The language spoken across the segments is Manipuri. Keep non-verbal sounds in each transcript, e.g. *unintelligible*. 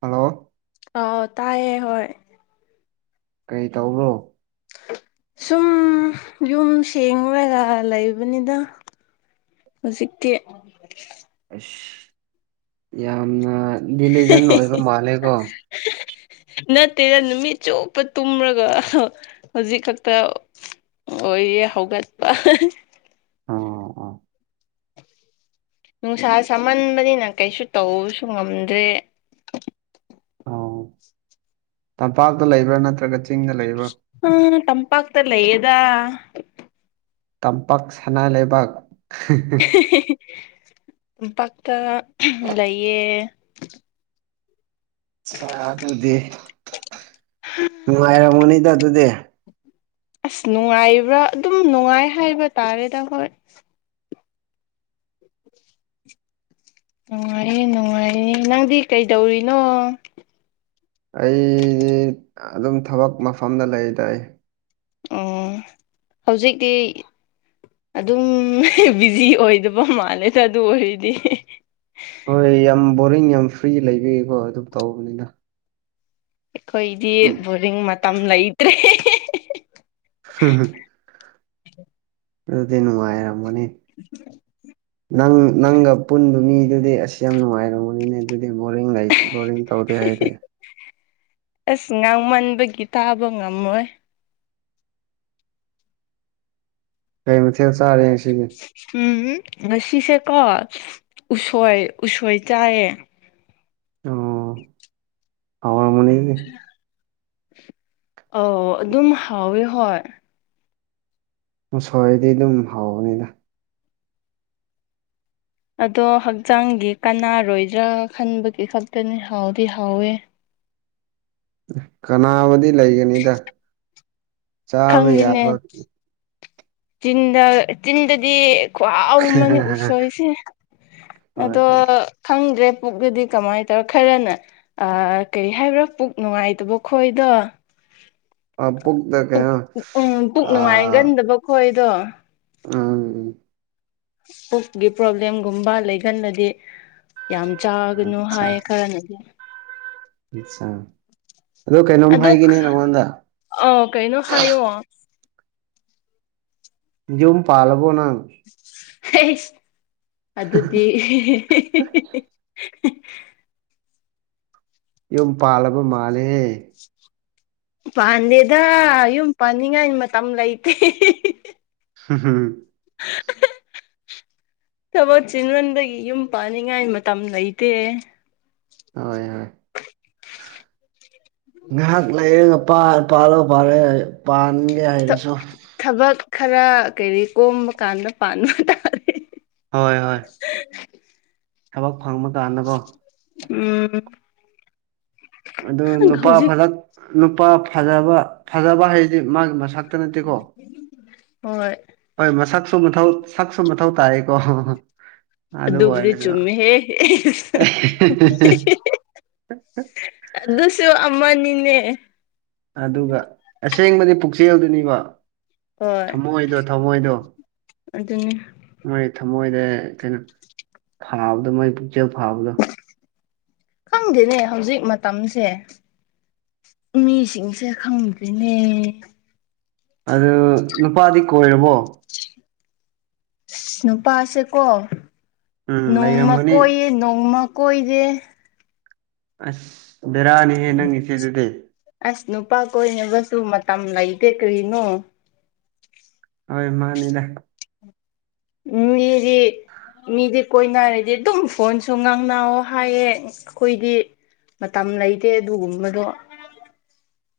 ꯍꯜꯂꯣ ꯑꯣ ꯇꯥꯏꯌꯦ ꯍꯣꯏ ꯀꯩ ꯇꯧꯕ꯭ꯔꯣ ꯁꯨꯝ ꯌꯨꯝ ꯁꯦꯡꯔꯒ ꯂꯩꯕꯅꯤꯗ ꯍꯨꯖꯤꯛꯇꯤ ꯢꯁ ꯌꯥꯝꯅ ꯗꯤꯂꯤꯖꯟ ꯑꯣꯏꯕ ꯃꯥꯜꯂꯦꯀꯣ *unintelligible* ꯅꯠꯇꯦꯗ ꯅꯨꯃꯤꯠ ꯆꯨꯞꯄ ꯇꯨꯝꯔꯒ ꯍꯧꯖꯤꯛ ꯈꯠꯇ ꯑꯣꯏꯌꯦ ꯍꯧꯒꯠꯄ ꯑꯣ ꯑꯣ ꯅꯨꯡꯁꯥ ꯁꯥꯃꯟꯕꯅꯤꯅ ꯀꯩꯁꯨ ꯇꯧꯕꯁꯨ ꯉꯝꯗ꯭ꯔꯦ ꯑꯣ ꯇꯝꯄꯥꯛꯇ ꯂꯩꯕ꯭ꯔꯥ ꯅꯠꯇ꯭ꯔꯒ ꯆꯤꯡꯗ ꯂꯩꯕ꯭ꯔꯥ ꯎꯝ ꯇꯝꯄꯥꯛꯇ ꯂꯩꯌꯦꯗꯥ ꯇꯝꯄꯥꯛ ꯁꯅꯥ ꯂꯩꯕꯥꯛ *unintelligible* ꯄꯥꯛꯇ ꯂꯩꯌꯦ *unintelligible* ꯅꯨꯡꯉꯥꯏꯔꯝꯒꯅꯤꯗ ꯑꯗꯨꯗꯤ ꯑꯁ ꯅꯨꯡꯉꯥꯏꯕ꯭ꯔꯥ ꯑꯗꯨꯝ ꯅꯨꯡꯉꯥꯏ ꯍꯥꯏꯕ ꯇꯥꯔꯦꯗ ꯑꯈꯣꯏ ꯅꯨꯡꯉꯥꯏꯌꯦ ꯅꯨꯡꯉꯥꯏꯌꯦ ꯅꯪꯗꯤ ꯀꯩꯗꯧꯔꯤꯅꯣ ꯑꯩ ꯑꯗꯨꯝ ꯊꯕꯛ ꯃꯐꯝꯗ ꯂꯩꯌꯦꯗ ꯑꯩ ꯑꯣ ꯍꯧꯖꯤꯛꯇꯤ ꯑꯗꯨꯝ ꯕꯤꯖꯤ ꯑꯣꯏꯗꯕ ꯃꯥꯜꯂꯦꯗ ꯑꯗꯨ ꯑꯣꯏꯔꯗꯤ ꯍꯣꯏ ꯌꯥꯝ ꯕꯣꯔꯤꯡ ꯌꯥꯝ ꯐ꯭ꯔꯤ ꯂꯩꯕꯒꯤꯀꯣ ꯑꯗꯨꯝ ꯇꯧꯕꯅꯤꯅ ꯑꯩꯈꯣꯏꯒꯤꯗꯤ ꯎꯝ ꯕꯣꯔꯤꯡ ꯃꯇꯝ ꯂꯩꯇ꯭ꯔꯦ *unintelligible* ꯑꯗꯨꯗꯤ ꯅꯨꯡꯉꯥꯏꯔꯝꯃꯅꯤ ꯅꯪ ꯅꯪꯒ ꯄꯨꯟꯕ ꯃꯤꯗꯨꯗꯤ ꯑꯁ ꯌꯥꯝ ꯅꯨꯡꯉꯥꯏꯔꯃꯅꯤꯅꯦ ꯑꯗꯨꯗꯤ ꯕꯣꯔꯤꯡ ꯂꯩ ꯕꯣꯔꯤꯡ ꯇꯧꯗꯦ ꯍꯥꯏꯗꯤ ꯑꯁ ꯉꯥꯡꯃꯟꯕꯒꯤ ꯇꯥꯕ ꯉꯝꯃꯣꯏ ꯀꯩ ꯃꯊꯦꯜ ꯆꯥꯔꯦ ꯉꯁꯤ ꯎꯝ ꯉꯁꯤꯁꯦꯀꯣ ꯎꯁꯣꯏ ꯎꯁꯣꯏ ꯆꯥꯏꯌꯦ ꯑꯣ ꯍꯥꯎꯔꯝꯒꯅꯤ ꯑꯥꯎ ꯑꯗꯨꯝ ꯍꯥꯎꯋꯦ ꯍꯣꯏ ꯎꯁꯣꯏꯗꯤ ꯑꯗꯨꯝ ꯍꯧꯕꯅꯤꯗ ꯑꯗꯣ ꯍꯛꯆꯥꯡꯒꯤ ꯀꯅꯥꯔꯣꯏꯗ꯭ꯔꯥ ꯈꯟꯕꯒꯤ ꯈꯛꯇꯅꯤ ꯍꯥꯎꯗꯤ ꯍꯥꯎꯋꯦ ꯀꯟꯅꯥꯕꯗꯤ ꯂꯩꯒꯅꯤꯗ ꯆꯥꯕ ꯈꯪꯗꯦꯅꯦ ꯌꯥꯕ ꯆꯤꯟꯗ ꯆꯤꯟꯗꯗꯤ ꯈꯨꯍꯥꯎ ꯑꯃꯅꯤ ꯎꯁꯣꯏꯁꯦ ꯍꯣꯏ ꯑꯗꯣ ꯈꯪꯗ꯭ꯔꯦ ꯄꯨꯛꯇꯗꯤ ꯀꯃꯥꯏꯟ ꯇꯧꯕ ꯈꯔꯅ ꯑ ꯀꯩ ꯍꯥꯏꯕ꯭ꯔꯥ ꯄꯨꯛ ꯅꯨꯡꯉꯥꯏꯇꯕ ꯈꯣꯏꯗꯣ ꯑ ꯄꯨꯛꯗ ꯄꯨꯛ ꯀꯩꯅꯣ ꯑꯥ ꯑꯈꯣꯏꯗꯣ ꯎꯝ ꯄꯨꯛꯀꯤ ꯄ꯭ꯔꯣꯕ꯭ꯂꯦꯝꯒꯨꯝꯕ ꯂꯩꯒꯟꯂꯗꯤ ꯌꯥꯝ ꯆꯥꯒꯅꯨ ꯍꯥꯏ ꯈꯔꯅꯗꯤ ꯏꯆꯥ ꯑꯗꯣ ꯀꯩꯅꯣꯝ ꯍꯥꯏꯒꯦꯅꯦ ꯅꯉꯣꯟꯗ ꯑꯥꯥꯎ ꯀꯩꯅꯣ ꯍꯥꯏꯌꯣ ꯌꯨꯝ ꯄꯥꯜꯂꯕꯣ ꯅꯪ ꯍꯩꯁ ꯑꯗꯨꯗꯤ ꯌꯨꯝ ꯄꯥꯜꯂꯕ ꯃꯥꯜꯂꯦ ꯄꯥꯟꯗꯦꯗ ꯌꯨꯝ ꯄꯥꯥꯟꯅꯤꯡꯉꯥꯏ ꯃꯇꯝ ꯂꯩꯇꯦ ꯍꯨ ꯍꯨ *inaudible* ꯊꯕꯣꯠ ꯆꯤꯟꯃꯟꯕꯒꯤ ꯌꯨꯝ ꯄꯥꯟꯅꯤꯡꯉꯥꯏ ꯃꯇꯝ ꯂꯩꯇꯦ ꯍꯣꯏ ꯍꯣꯏ ꯉꯥꯍꯥꯛ ꯂꯩꯔꯒ ꯄꯥꯜ ꯄꯥꯜꯂꯣ ꯄꯥꯜꯂꯣ ꯄꯥꯟꯒꯦ ꯍꯥꯏꯔꯁꯨ ꯊꯕꯛ ꯈꯔ ꯀꯩꯔꯤ ꯀꯣꯝꯕ ꯀꯥꯟꯗ ꯄꯥꯟꯕ ꯇꯥ ꯍꯣꯏ ꯍꯣꯏ *unintelligible* ꯊꯕꯛ ꯐꯪꯕ ꯀꯥꯟꯗꯀꯣ ꯎꯝ ꯑꯗꯨ ꯅꯨꯄꯥ ꯍꯧꯖꯤꯛ ꯐꯔꯛ ꯅꯨꯄꯥ ꯐꯖꯕ ꯐꯖꯕ ꯍꯥꯏꯗꯤ ꯃꯥꯒꯤ ꯃꯁꯛ ꯇ ꯅꯠꯇꯦꯀꯣ ꯍꯣꯏ ꯍꯣꯏ ꯃꯁꯛꯁꯨ ꯃꯊꯧ ꯁꯛꯁꯨ ꯃꯊꯧ ꯇꯥꯏ ꯑꯣ ꯑꯗꯨ ꯑꯗꯨꯕꯨꯗꯤ ꯑꯣꯏꯔꯁꯨ ꯆꯨꯝꯃꯦꯍꯦ ꯑ ꯑ ꯑꯗꯨꯁꯨ ꯑꯃꯅꯤꯅꯦ ꯑꯗꯨꯒ ꯑꯁꯦꯡꯕꯗꯤ ꯄꯨꯛꯆꯦꯜꯗꯨꯅꯤꯕ ꯍꯣꯏ ꯊꯝꯃꯣꯏꯗꯣ ꯊꯝꯃꯣꯏꯗꯣ ꯑꯗꯨꯅꯤ ꯃꯣꯏ ꯊꯃꯣꯏꯗ ꯀꯩꯅꯣ ꯐꯥꯕꯗꯣ ꯃꯣꯏ ꯄꯨꯛꯆꯦꯜ ꯐꯥꯕꯗꯣ ꯈꯪꯗꯦꯅꯦ ꯍꯧꯖꯤꯛ ꯃꯇꯝꯁꯦ ꯃꯤꯁꯤꯡꯁꯦ ꯈꯪꯗ꯭ꯔꯤꯅꯦ ꯑꯗꯨ ꯅꯨꯄꯥꯗꯤ ꯀꯣꯏꯔꯕꯣ ꯑꯁ ꯅꯨꯄꯥꯁꯦꯀꯣ ꯎꯝ ꯅꯣꯡꯃ ꯂꯩꯔꯝꯒꯅꯤ ꯀꯣꯏꯌꯦ ꯅꯣꯡꯃ ꯀꯣꯏꯗꯦ ꯑꯁ ꯕꯦꯔꯥꯅꯤꯍꯦ ꯅꯪ ꯏꯆꯦ ꯗꯨꯗꯤ ꯑꯁ ꯅꯨꯄꯥ ꯀꯣꯏꯅꯕꯁꯨ ꯃꯇꯝ ꯂꯩꯇꯦ ꯀ꯭ꯔꯤꯅꯣ ꯍꯣꯏ ꯃꯥꯅꯤꯗ ꯎꯝꯌꯤꯔꯤ ꯃꯤꯗꯤ ꯀꯣꯏꯅꯔꯗꯤ ꯑꯗꯨꯝ ꯐꯣꯟꯁꯨ ꯉꯥꯡꯅꯧ ꯍꯥꯏꯌꯦ ꯑꯩꯈꯣꯏꯗꯤ ꯃꯇꯝ ꯂꯩꯇꯦ ꯑꯗꯨꯒꯨꯝꯕꯗꯣ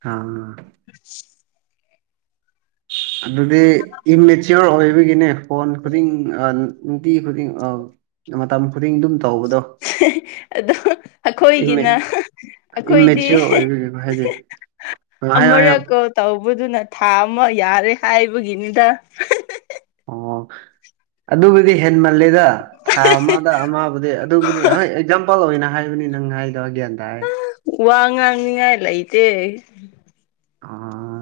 ꯑꯥ ꯑꯁ ꯑꯗꯨꯗꯤ ꯏꯝꯃꯦꯆꯤꯌꯣꯔ ꯑꯣꯏꯕꯒꯤꯅꯦ ꯐꯣꯟ ꯈꯨꯗꯤꯡ ꯑꯥꯥ ꯅꯨꯡ ꯅꯨꯡꯇꯤ ꯈꯨꯗꯤꯡ ꯑꯥ ꯃꯇꯝ ꯈꯨꯗꯤꯡ ꯑꯗꯨꯝ ꯇꯧꯕꯗꯣ ꯑꯗꯣ ꯏꯝꯃꯦ ꯑꯩꯈꯣꯏꯒꯤꯅ ꯑꯩꯈꯣꯏꯗꯤ ꯏꯝꯃꯦꯆꯤꯌꯣꯔ ꯑꯣꯏꯕꯒꯤꯀꯣ ꯍꯥꯏꯗꯤ ꯍꯥꯏꯌꯣ ꯍꯥꯏꯌꯣ ꯑꯃꯔꯛ ꯀꯣꯜ ꯇꯧꯕꯗꯨꯅ ꯊꯥ ꯑꯃ ꯌꯥꯔꯦ ꯍꯥꯏꯕꯒꯤꯅꯤꯗ ꯑꯣ ꯑꯗꯨꯕꯨꯗꯤ ꯍꯦꯟꯃꯂꯜ ꯂꯦꯗ ꯊꯥ ꯑꯃꯗ ꯑꯃꯕꯨꯗꯤ ꯑꯗꯨꯕꯨꯗꯤ ꯍꯣꯏ ꯑꯦꯛꯖꯥꯝꯄꯜ ꯑꯣꯏꯅ ꯍꯥꯏ ꯑꯗꯨꯅꯤ ꯅꯪ ꯍꯥꯏꯗꯣ ꯑꯩ ꯒꯌ꯭ꯥꯟ ꯇꯥꯔꯦ ꯑꯥ ꯋꯥ ꯉꯥꯡꯅꯤꯡꯉꯥꯏ ꯂꯩꯇꯦ ꯑꯥ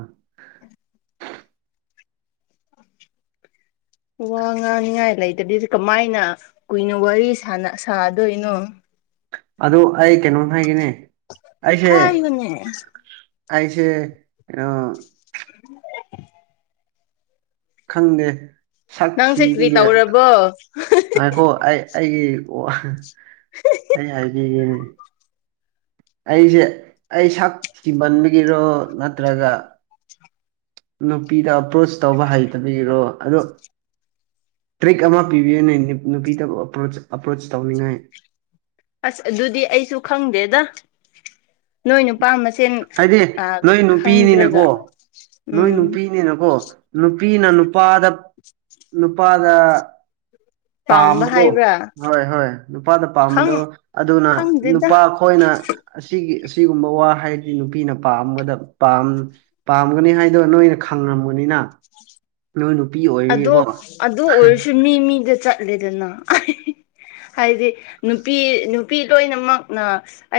ꯋꯥ ꯉꯥꯡꯅꯤꯉꯥꯏ ꯂꯩꯗꯗꯤ ꯀꯃꯥꯏꯅ ꯀꯨꯏꯅ ꯋꯥꯔꯤ ꯁꯥꯟꯅ ꯁꯥꯗꯣꯏꯅꯣ ꯑꯗꯨ ꯑꯩ ꯀꯩꯅꯣꯅ ꯍꯥꯏꯒꯅꯦ ꯑꯩꯁꯦ ꯍꯥꯏꯕꯅꯦ ꯑꯩꯥꯁꯦ *unintelligible* *inaudible* ꯈꯪꯗꯦ ꯁꯛ ꯅꯪꯁꯦ ꯀꯔ꯭ꯤ ꯊꯤꯕꯒꯤꯔ ꯇꯧꯔꯕꯣ ꯉꯥꯏꯈꯣ ꯑꯩ ꯑꯩꯒꯤ ꯑꯩ *unintelligible* ꯑꯩꯖꯦ ꯑꯩ ꯁꯛ ꯊꯤꯃꯟꯕꯒꯤꯔꯣ ꯅꯠꯇ꯭ꯔꯒ ꯅꯨꯄꯤꯗ ꯑꯄ꯭ꯔꯣꯁ ꯇꯧꯕ ꯍꯩꯇꯕꯤꯔꯣ ꯑꯗꯣ ꯇ꯭ꯔꯤꯛ ꯑꯃ ꯄꯤꯕꯤꯌꯨꯅꯦ ꯅꯨꯄꯤꯗꯕꯨ ꯑꯄ꯭ꯔꯣꯆ ꯑꯄ꯭ꯔꯣꯆ ꯇꯧꯅꯤꯡꯉꯥꯏ ꯑꯁ ꯑꯗꯨꯗꯤ ꯑꯩꯁꯨ ꯈꯪꯗꯦꯗ ꯅꯣꯏ ꯅꯨꯄꯥꯥꯝꯃꯁꯦ ꯁꯦꯟ ꯍꯥꯏꯗꯤ ꯑꯥ ꯅꯣꯏ ꯈꯪꯗ꯭ꯔꯒ ꯎꯝ ꯀꯣ ꯅꯨꯄꯤꯅ ꯅꯨꯄꯥꯗ ꯅꯨꯄꯥꯗ ꯄꯥꯝꯕ ꯄꯥꯝꯕꯗꯣ ꯍꯥꯏꯕ꯭ꯔꯥ ꯍꯣꯏ ꯍꯣꯏ ꯅꯨꯄꯥꯗ ꯄꯥꯝꯕꯗꯣ ꯈꯪ ꯑꯗꯨꯅ ꯅꯨꯄꯥ ꯈꯪꯗꯦꯗ ꯑꯩꯈꯣꯏꯅ ꯑꯁꯤꯒꯤ ꯑꯁꯤꯒꯨꯝꯕ ꯋꯥ ꯍꯥꯏ ꯑꯩ ꯅꯨꯄꯤꯅ ꯄꯥꯝꯒꯗ ꯄꯥꯝ ꯄꯥꯝꯒꯅꯤ ꯍꯥꯏꯗꯣ ꯅꯣꯏꯅ ꯈꯪꯉꯕꯅꯤꯅ ꯂꯣꯏ ꯅꯨꯄꯤ ꯑꯣꯏ ꯑꯗꯣ ꯑꯗꯨ ꯑꯣꯏꯔꯁꯨ ꯃꯤ ꯃꯤꯗ ꯆꯠꯂꯦꯗꯅ ꯍꯥꯏꯗꯤ ꯅꯨꯄꯤ ꯅꯨꯄꯤ ꯂꯣꯏꯅꯃꯛꯅ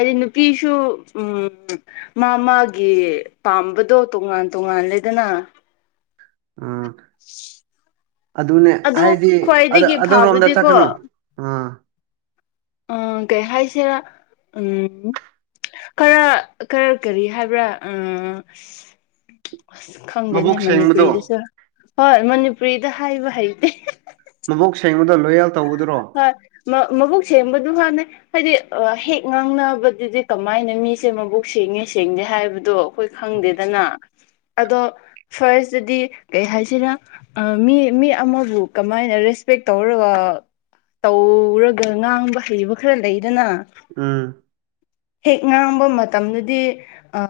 ꯗꯤ ꯅꯨꯄꯤꯁꯨ ꯎꯝ ꯃꯥ ꯃꯥꯒꯤ ꯄꯥꯝꯕꯗꯣ ꯇꯣꯉꯥꯟ ꯇꯣꯉꯥꯜꯂꯦꯗꯅ ꯎꯝ ꯑꯗꯨꯅꯦ ꯑꯗꯨ ꯍꯥꯏꯗꯤ ꯑꯗꯥ ꯈ꯭ꯋꯥꯏꯗꯒꯤ ꯑꯗꯔꯣꯝꯗ ꯐꯕꯗꯤꯀꯣ ꯆꯠꯀꯅꯣ ꯑꯥ ꯑ ꯀꯩ ꯍꯥꯏꯁꯦꯔꯥ ꯎꯝ ꯈꯔ ꯈꯔ ꯀꯔꯤ ꯍꯥꯏꯕ꯭ꯔꯥ ꯑ ꯈꯪꯗꯦꯅꯦ ꯃꯕꯣꯛ ꯁꯦꯡꯕꯗꯣ ꯃꯅꯤꯄꯨꯔꯤꯗꯁꯨ ꯍꯣꯏ ꯃꯅꯤꯄꯨꯔꯤꯗ ꯍꯥꯏꯕ ꯍꯩꯇꯦ ꯃꯕꯣꯛ ꯁꯦꯡꯕꯗ ꯂꯣꯌꯦꯜ ꯇꯧꯒꯗꯨꯔꯣ ꯍꯣꯏ ꯃꯕꯨꯛ ꯁꯦꯡꯕꯗꯨ ꯍꯥꯝꯅꯦ ꯍꯥꯏꯗꯤ ꯍꯦꯛ ꯉꯥꯡꯅꯕꯗꯨꯗꯤ ꯀꯃꯥꯏꯅ ꯃꯤꯁꯦ ꯃꯕꯨꯛ ꯁꯦꯡꯉꯦ ꯁꯦꯡꯗꯦ ꯍꯥꯏꯕꯗꯣ ꯑꯩꯈꯣꯏ ꯈꯪꯗꯦꯗꯅ ꯑꯗꯣ ꯐꯥꯔꯁꯇꯗꯤ ꯀꯩ ꯍꯥꯏꯁꯤꯔꯥ ꯑꯥ ꯃꯤ ꯃꯤ ꯑꯃꯕꯨ ꯀꯃꯥꯏꯅ ꯔꯦꯁꯄꯦꯛ ꯇꯧꯔꯒ ꯇꯧꯔꯒ ꯉꯥꯡꯕ ꯍꯩꯕ ꯈꯔ ꯂꯩꯗꯅ ꯎꯝ ꯍꯦꯛ ꯉꯥꯡꯕ ꯃꯇꯝꯗꯗꯤ ꯑ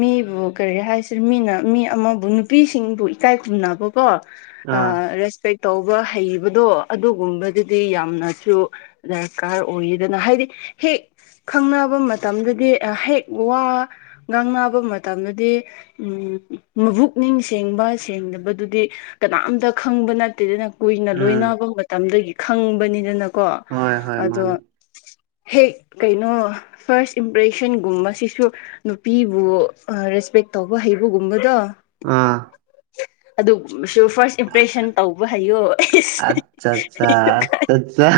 ꯃꯤꯕꯨ ꯀꯔꯤ ꯍꯥꯏꯁꯤ ꯃꯤꯅ ꯃꯤ ꯑꯃꯕꯨ ꯅꯨꯄꯤꯁꯤꯡꯕꯨ ꯏꯀꯥꯏ ꯈꯨꯝꯅꯕ ꯀꯣ ꯑꯥ ꯔꯦꯁꯄꯦꯛ ꯇꯧꯕ ꯍꯩꯕꯗꯣ ꯑꯗꯨꯒꯨꯝꯕꯗꯨꯗꯤ ꯌꯥꯝꯅꯁꯨ ꯗꯔꯀꯥꯔ ꯑꯣꯏꯌꯦꯗꯅ ꯍꯥꯏꯗꯤ ꯍꯦꯛ ꯈꯪꯅꯕ ꯃꯇꯝꯗꯨꯗꯤ ꯍꯦꯛ ꯋꯥ ꯉꯥꯡꯅꯕ ꯃꯇꯝꯗꯗꯤ ꯎꯝ ꯃꯕꯨꯛꯅꯤꯡ ꯁꯦꯡꯕ ꯁꯦꯡꯗꯕꯗꯨꯗꯤ ꯀꯅꯥꯝꯇ ꯈꯪꯕ ꯅꯠꯇꯦꯗꯅ ꯀꯨꯏꯅ ꯎꯝ ꯂꯣꯏꯅꯕ ꯃꯇꯝꯗꯒꯤ ꯈꯪꯕꯅꯤꯗꯅꯀꯣ ꯍꯣꯏ ꯍꯣꯏ ꯑꯗꯣ ꯃꯥꯅꯤ ꯍꯦꯛ ꯀꯩꯅꯣ ꯐꯥꯔꯁ ꯏꯝꯄ꯭ꯔꯦꯁꯟꯒꯨꯝꯕꯁꯤꯁꯨ ꯅꯨꯄꯤꯕꯨ ꯔꯦꯁꯄꯦꯛ ꯇꯧꯕ ꯍꯩꯕꯒꯨꯝꯕꯗꯣ ꯑꯥ ꯑꯗꯨ ꯃꯥꯁꯨ ꯐꯥꯔꯁ ꯏꯝꯄ꯭ꯔꯦꯁꯟ ꯇꯧꯕ ꯍꯩꯌꯣ ꯑꯠꯆꯥ ꯆꯥ ꯆꯠꯆꯥ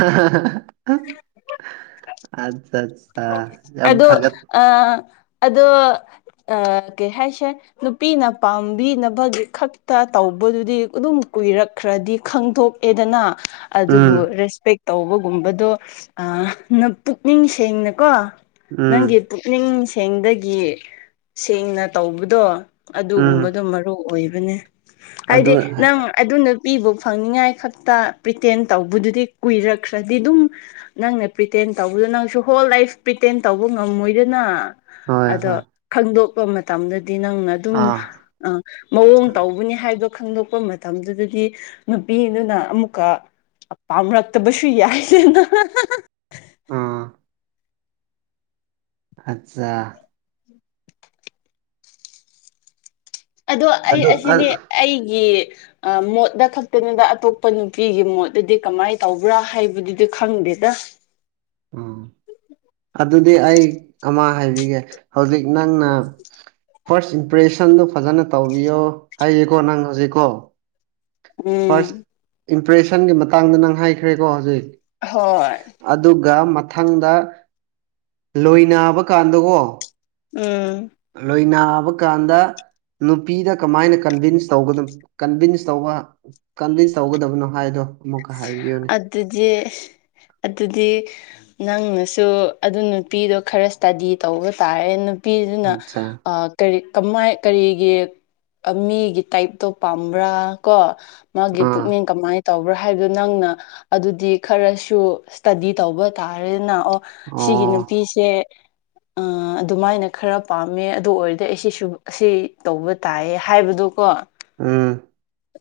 ꯑꯠꯆꯠ ꯑꯥ ꯌꯥꯝ ꯑꯗꯣ ꯐꯒꯠ ꯑꯥ ꯑꯗꯣ ꯑꯥ ꯀꯩ ꯍꯥꯏꯁꯦ ꯅꯨꯄꯤꯅ ꯄꯥꯝꯕꯤꯅꯕꯒꯤ ꯈꯛꯇꯥ ꯇꯧꯕꯗꯨꯗꯤ ꯑꯗꯨꯝ ꯀꯨꯏꯔꯛꯈ꯭ꯔꯥꯗꯤ ꯈꯪꯗꯣꯛ ꯑꯦꯗꯅ ꯑꯗꯨꯕꯨ ꯎꯝ ꯔꯦꯁꯄꯦꯛ ꯇꯧꯕꯒꯨꯝꯕꯗꯣ ꯑꯥ ꯅ ꯄꯨꯛꯅꯤꯡ ꯁꯦꯡꯅꯀꯣ ꯎꯝ ꯅꯪꯒꯤ ꯄꯨꯛꯅꯤꯡ ꯁꯦꯡꯗꯥꯒꯤ ꯁꯦꯡꯅ ꯇꯧꯕꯗꯣ ꯎꯝ ꯑꯗꯨꯒꯨꯝꯕꯗꯣ ꯃꯔꯨ ꯑꯣꯏꯕꯅꯦ ꯑꯗꯨ ꯍꯥꯏꯗꯤ ꯍꯣꯏ ꯅꯪ ꯑꯗꯨ ꯅꯨꯄꯤꯕꯨ ꯐꯪꯅꯤꯉꯥꯏ ꯈꯛꯇꯥ ꯄ꯭ꯔꯤꯇꯦꯟ ꯇꯧꯕꯗꯨꯗꯤ ꯀꯨꯏꯔꯛꯈ꯭ꯔꯥꯗꯤ ꯑꯗꯨꯝ ꯅꯪꯅ ꯄ꯭ꯔꯤꯇꯦꯟ ꯇꯧꯕꯗꯣ ꯅꯪꯁꯨ ꯍꯣꯜ ꯂꯥꯏꯐ ꯄꯤꯇꯦꯟ ꯇꯧꯕ ꯉꯝꯃꯣꯏꯗꯅ ꯍꯣꯏ ꯑꯗꯣ ꯈꯪꯗꯣꯛꯄ ꯃꯇꯝꯗꯥꯗꯤ ꯅꯪꯅ ꯇꯨꯝ ꯑꯥ ꯑꯥ ꯃꯑꯣꯡ ꯇꯧꯕꯅꯤ ꯍꯥꯏꯕ ꯈꯪꯗꯣꯛꯄ ꯃꯇꯝꯗꯨꯗꯥꯗꯤ ꯅꯨꯄꯤꯗꯨꯅ ꯑꯃꯨꯛꯀꯥ ꯄꯥꯝꯔꯛꯇꯥꯕꯁꯨ ꯌꯥꯏꯗꯅ ꯑꯥ ꯑꯠꯆꯥ ꯑꯗꯣ ꯑꯩ ꯑꯗꯨ ꯑ ꯑꯁꯤꯗꯤ ꯑꯩꯒꯤ ꯑꯥ ꯃꯣꯠꯗꯥ ꯈꯛꯇꯥꯅꯤꯗ ꯑꯇꯣꯞꯄ ꯅꯨꯄꯤꯒꯤ ꯃꯣꯠꯇꯥꯗꯤ ꯀꯃꯥꯏ ꯇꯧꯕ꯭ꯔꯥ ꯍꯥꯏꯕꯗꯨꯗꯤ ꯈꯪꯗꯦꯗ ꯎꯝ ꯑꯗꯨꯗꯤ ꯑꯩ ꯑꯃꯥ ꯍꯥꯏꯕꯤꯒꯦ ꯍꯧꯖꯤꯛ ꯅꯪꯅ ꯐꯥꯔꯁ ꯏꯝꯄ꯭ꯔꯦꯁꯟꯗꯨ ꯐꯖꯅ ꯇꯧꯕꯤꯌꯣ ꯍꯥꯏꯌꯦꯀꯣ ꯅꯪ ꯍꯧꯖꯤꯛꯀꯣ ꯐꯥꯔꯁ ꯎꯝ ꯏꯝꯄ꯭ꯔꯦꯁꯟꯒꯤ ꯃꯇꯥꯡꯗ ꯅꯪ ꯍꯥꯏꯈ꯭ꯔꯦꯀꯣ ꯍꯧꯖꯤꯛ ꯑꯍꯣꯏ ꯑꯗꯨꯒꯥ ꯃꯊꯪꯗ ꯂꯣꯏ ꯅꯥꯕ ꯀꯥꯟꯗꯀꯣ ꯎꯝ ꯂꯣꯏꯅꯥꯕ ꯀꯥꯟꯗ ꯅꯨꯄꯤꯗꯥ ꯀꯃꯥꯏꯅ ꯀꯟꯚꯤꯟꯁ ꯇꯧꯒꯥꯅꯨ ꯀꯟꯚꯤꯟꯁ ꯇꯧꯕ ꯀꯟꯚꯤꯟꯁ ꯇꯧꯒꯗꯕꯅꯣ ꯍꯥꯏꯗꯣ ꯑꯃꯨꯛꯀꯥ ꯍꯥꯏꯕꯤꯌꯨꯅꯦ ꯗꯨꯗꯤ ꯑꯗꯨꯗꯤ ꯅꯪꯅꯁꯨ ꯑꯗꯨ ꯅꯨꯄꯤꯗꯣ ꯈꯔ ꯏꯁꯇꯥꯗꯤ ꯇꯧꯕ ꯇꯥꯔꯦ ꯅꯨꯞ ꯄꯤꯗꯨꯅ ꯑꯠꯆꯥ ꯑꯥ ꯀꯔꯤ ꯀꯃꯥꯏ ꯀꯔꯤꯒꯤ ꯑꯥ ꯃꯤꯒꯤ ꯇꯥꯏꯞꯇꯣ ꯄꯥꯝꯕ꯭ꯔꯥ ꯀꯣ ꯃꯥꯒꯤ ꯑꯥ ꯄꯨꯛꯅꯤꯡ ꯀꯃꯥꯏ ꯇꯧꯕ꯭ꯔꯥ ꯍꯥꯏꯕꯗꯣ ꯅꯪꯅ ꯑꯗꯨꯗꯤ ꯈꯔꯁꯨ ꯏꯁꯇꯥꯗꯤ ꯇꯧꯕ ꯇꯥꯔꯦꯅ ꯑꯣ ꯁꯤꯒꯤ ꯑꯣ ꯅꯨꯄꯤꯁꯦ ꯑꯥ ꯑꯗꯨꯃꯥꯏꯅ ꯈꯔ ꯄꯥꯝꯃꯦ ꯑꯗꯨ ꯑꯣꯏꯔꯗꯤ ꯑꯩꯁꯤꯁꯨ ꯑꯁꯤ ꯇꯧꯕ ꯇꯥꯏꯌꯦ ꯍꯥꯏꯕꯗꯨꯀꯣ ꯎꯝ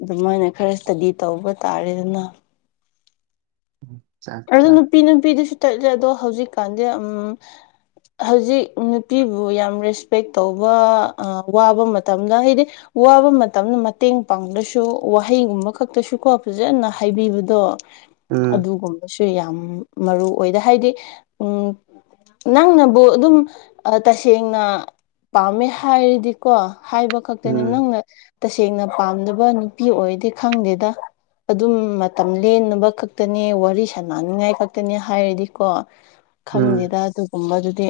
ꯑꯗꯨꯃꯥꯏꯅ ꯈꯔ ꯏꯁꯇꯥꯗꯤ ꯇꯧꯕ ꯇꯥꯔꯦꯗꯅ ꯎꯝ ꯑꯗꯣ ꯅꯨꯄꯤ ꯅꯨꯄꯤꯗꯁꯨ ꯇꯠꯂꯦ ꯑꯗꯣ ꯍꯧꯖꯤꯛꯀꯥꯟꯗꯤ ꯑꯝ ꯍꯧꯖꯤꯛ ꯅꯨꯄꯤꯕꯨ ꯌꯥꯝ ꯔꯦꯁꯄꯦꯛ ꯇꯧꯕ ꯑꯥ ꯋꯥꯕ ꯃꯇꯝꯗꯥ ꯍꯩꯗꯤ ꯋꯥꯕ ꯃꯇꯝꯗꯥ ꯃꯇꯦꯡ ꯄꯥꯡꯗ꯭ꯔꯥꯁꯨ ꯋꯥꯍꯩꯒꯨꯝꯕ ꯈꯛꯇꯥꯁꯨ ꯀꯣ ꯐꯖꯅ ꯍꯥꯏꯕꯤꯕꯗꯣ ꯎꯝ ꯑꯗꯨꯒꯨꯝꯕꯁꯨ ꯌꯥꯝ ꯃꯔꯨ ꯑꯣꯏꯗꯥ ꯍꯥꯏꯗꯤ ꯎꯡ ꯅꯪꯅꯕꯨ ꯑꯗꯨꯝ ꯑꯥ ꯇꯁꯦꯡꯅ ꯄꯥꯝꯃꯦ ꯍꯥꯏꯔꯗꯤꯀꯣ ꯍꯥꯏꯕ ꯈꯛꯇꯥꯅꯦ ꯎꯝ ꯅꯪꯅ ꯇꯥꯁꯦꯡꯅ ꯄꯥꯝꯗꯕ ꯅꯨꯄꯤ ꯑꯣꯏꯗꯤ ꯈꯪꯗꯦꯗꯥ ꯑꯗꯨꯝ ꯃꯇꯝ ꯂꯦꯟꯅꯕ ꯈꯛꯇꯅꯦ ꯋꯥꯔꯤꯁ ꯅꯥꯅꯤꯡꯉꯥꯏ ꯈꯛꯇꯅꯤ ꯍꯥꯏꯔꯗꯤꯀꯣ ꯎꯝ ꯈꯪꯗꯦꯗꯥ ꯑꯗꯨꯒꯨꯝꯕꯗꯨꯗꯤ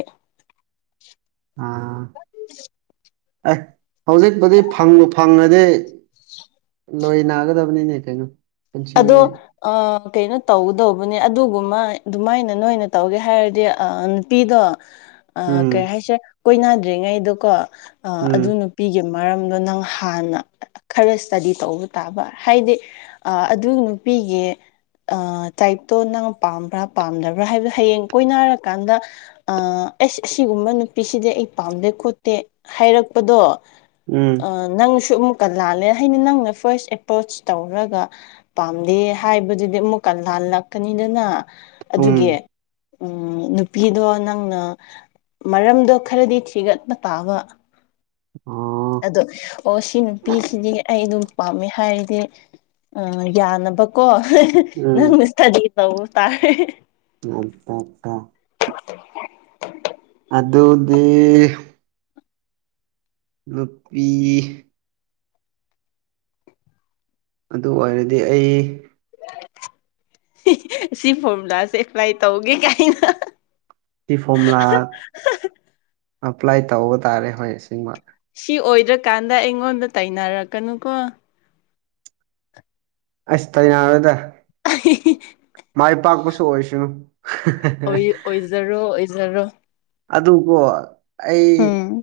ꯑꯥ ꯑꯩ ꯍꯧꯖꯤꯛꯄꯨꯗꯤ ꯐꯪꯕꯨ ꯐꯪꯉꯥꯗꯤ ꯂꯣꯏ ꯅꯒꯗꯝꯅꯤꯅꯦ ꯀꯩꯅꯣ ꯄꯨꯟꯁꯤ ꯑꯗꯣ ꯑ ꯀꯩꯅꯣ ꯇꯧꯒꯗꯧꯕꯅꯦ ꯑꯗꯨꯒꯨꯝꯃꯥꯏ ꯑꯗꯨꯃꯥꯏꯅꯥ ꯅꯣꯏꯅ ꯇꯧꯒꯦ ꯍꯥꯏꯔꯗꯤ ꯑ ꯅꯨꯄꯤꯗꯣ *inaudible* ꯑ ꯀꯩ ꯍꯥꯏꯁꯤꯔꯥ ꯀꯣꯏꯅꯗ꯭ꯔꯤꯉꯩꯗꯨꯀꯣ ꯑ ꯑꯗꯨ ꯎꯝ ꯅꯨꯞ ꯄꯤꯒꯤ ꯃꯔꯝꯗ ꯅꯪ ꯍꯥꯟꯅ ꯈꯔ ꯏꯁꯇꯗꯤ ꯇꯧꯕ ꯇꯥꯕ ꯍꯥꯏꯗꯤ ꯑ ꯑꯗꯨ ꯅꯨꯄꯤꯒꯤ ꯑ ꯇꯥꯏꯞꯇꯣ ꯅꯪ ꯄꯥꯝꯕ꯭ꯔꯥ ꯄꯥꯝꯗꯕ꯭ꯔꯥ ꯍꯥꯏꯕꯗꯣ ꯍꯌꯦꯡ ꯀꯣꯏꯅꯔꯀꯥꯟꯗꯥ ꯑ ꯑꯁ ꯑꯁꯤꯒꯨꯝꯕꯥ ꯅꯨꯄꯤꯁꯤꯗꯤ ꯑꯩ ꯄꯥꯝꯗꯦ ꯈꯣꯠꯇꯦ ꯍꯥꯏꯔꯛꯄꯗꯣ ꯎꯝ ꯅꯪꯁꯨ ꯑꯃꯨꯛꯀ ꯂꯥꯜꯂꯦ ꯍꯥꯏꯗꯤ ꯅꯪꯅ ꯐꯥꯔꯁ ꯑꯦꯄ꯭ꯔꯣꯆ ꯇꯧꯔꯒꯥ ꯄꯥꯝꯗꯦ ꯍꯥꯏꯕꯗꯨꯗꯤ ꯑꯃꯨꯛꯀ ꯂꯥꯜꯂꯛꯀꯅꯤꯗꯅꯥ ꯑꯗꯨꯒꯤ ꯎꯝ ꯎꯝ ꯅꯨꯄꯤꯗꯣ ꯅꯪꯅ ꯃꯔꯝꯗꯣ ꯈꯔꯗꯤ ꯊꯤꯒꯠꯄꯥ ꯇꯥꯕ ꯑꯣ ꯑꯗꯣ ꯑꯣ ꯁꯤ ꯅꯨꯄꯤꯁꯤꯗꯤ ꯑꯩ ꯑꯥꯗꯨꯝ ꯄꯥꯝꯃꯦ ꯍꯥꯏꯔꯗꯤ ꯑꯥ ꯌꯥꯅꯕꯀꯣ ꯎꯝ ꯅꯪꯅ ꯈꯗꯤ ꯇꯧ ꯇꯥꯔꯦ *unintelligible* ꯑꯥꯗꯨꯗꯤ ꯅꯨꯄꯤ ꯑꯥꯗꯨꯑꯣꯏꯔꯗꯤ ꯑꯩ ꯑꯁꯤ ꯐꯣꯔꯃꯨꯂꯥꯁꯦ ꯑꯦꯄ꯭ꯂꯥꯏ ꯇꯧꯒꯦ ꯀꯥꯏꯅꯥ ꯁꯤ ꯐꯣꯔꯃꯨꯂꯥ ꯑꯄ꯭ꯂꯥꯏ ꯇꯧꯕ ꯇꯥꯔꯦ ꯍꯣꯏ ꯑꯁ°ꯡꯕ ꯁꯤ ꯑꯣꯏꯗ꯭ꯔꯀꯥꯟꯗꯥ ꯑꯩꯉꯣꯟꯗꯥ ꯇꯥꯏꯅꯔꯛꯀꯅꯨꯀꯣ ꯑꯁ ꯇꯥꯏꯅꯔꫭꯏꯗꯥ ꯑ ꯍꯤ ꯍꯤ ꯃꯥꯏ ꯄꯥꯛꯄꯁꯨ ꯑꯣꯏꯁꯥꯅꯨ ꯑꯣꯏ ꯑꯣꯏꯖꯥꯔꯣ ꯑꯣꯏꯖꯥꯔꯣ ꯑꯗꯨ ꯀꫭ ꯑꯩ ꯎꯝ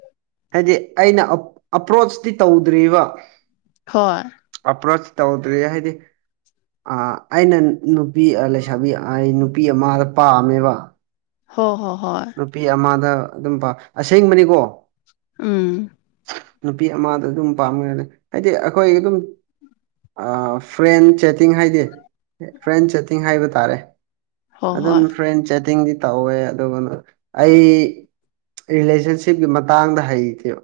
ꯍꯥꯏꯗꯤ ꯑꯩꯅꯥ ꯑ ꯑꯄ꯭ꯔꯣꯆꯇꯤ ꯇꯧꯗ꯭ꯔꯤꯕꯥ ꯍꫭ ꯑꯥꯄ꯭ꯔꯣꯆ ꯇꯧꯗ꯭ꯔꯤꯌ° ꯍꯥꯏꯗꯤ ꯑꯥ ꯑꯩꯅ ꯅꯨꯄꯤ ꯂꯩꯁꯥꯕꯤ ꯑꯩ ꯅꯨꯄꯤ ꯑꯃꯗꯥ ꯄꯥꯝꯃꯦꯕꯥ ꯍꯣꯏ ꯅꯨꯄꯤ ꯑꯃꯗ ꯑꯗꯨꯝꯕꯥ ꯑꯁꯦꯡꯕꯅꯤꯀꯣ ꯎꯝ ꯅꯨꯄꯤ ꯑꯃꯗꯥ ꯑꯗꯨꯝ ꯄꯥꯝꯃꯨ ꯌꯥꯗ° ꯍꯥꯏꯗꯤ ꯑꯩꯈꯣꯏ ꯑꯗꯨꯝ ꯑꯥ ꯐ꯭ꯔꯦꯟ ꯆꯦꯇꯤꯡ ꯍꯥꯏꯗꯤ ꯐ꯭ꯔꯦꯟ ꯆꯦꯠꯇꯤꯡ ꯍꯥꯏꯕ ꯇꯥꯔꯦ ꯍꯣ ꯑꯗꯨꯝ ꯍꯣꯏ ꯐ꯭ꯔꯦꯟ ꯆꯦꯠꯇꯤꯡꯗꯤ ꯇꯧꯋꯦ ꯑꯗꯨꯒꯥ ꯑꯩ ꯔꯤꯂꯦꯁꯟꯁꯤꯞꯀꯤ ꯃꯇꯥꯡꯗꯥ ꯍꯩꯇꯦꯕꯥ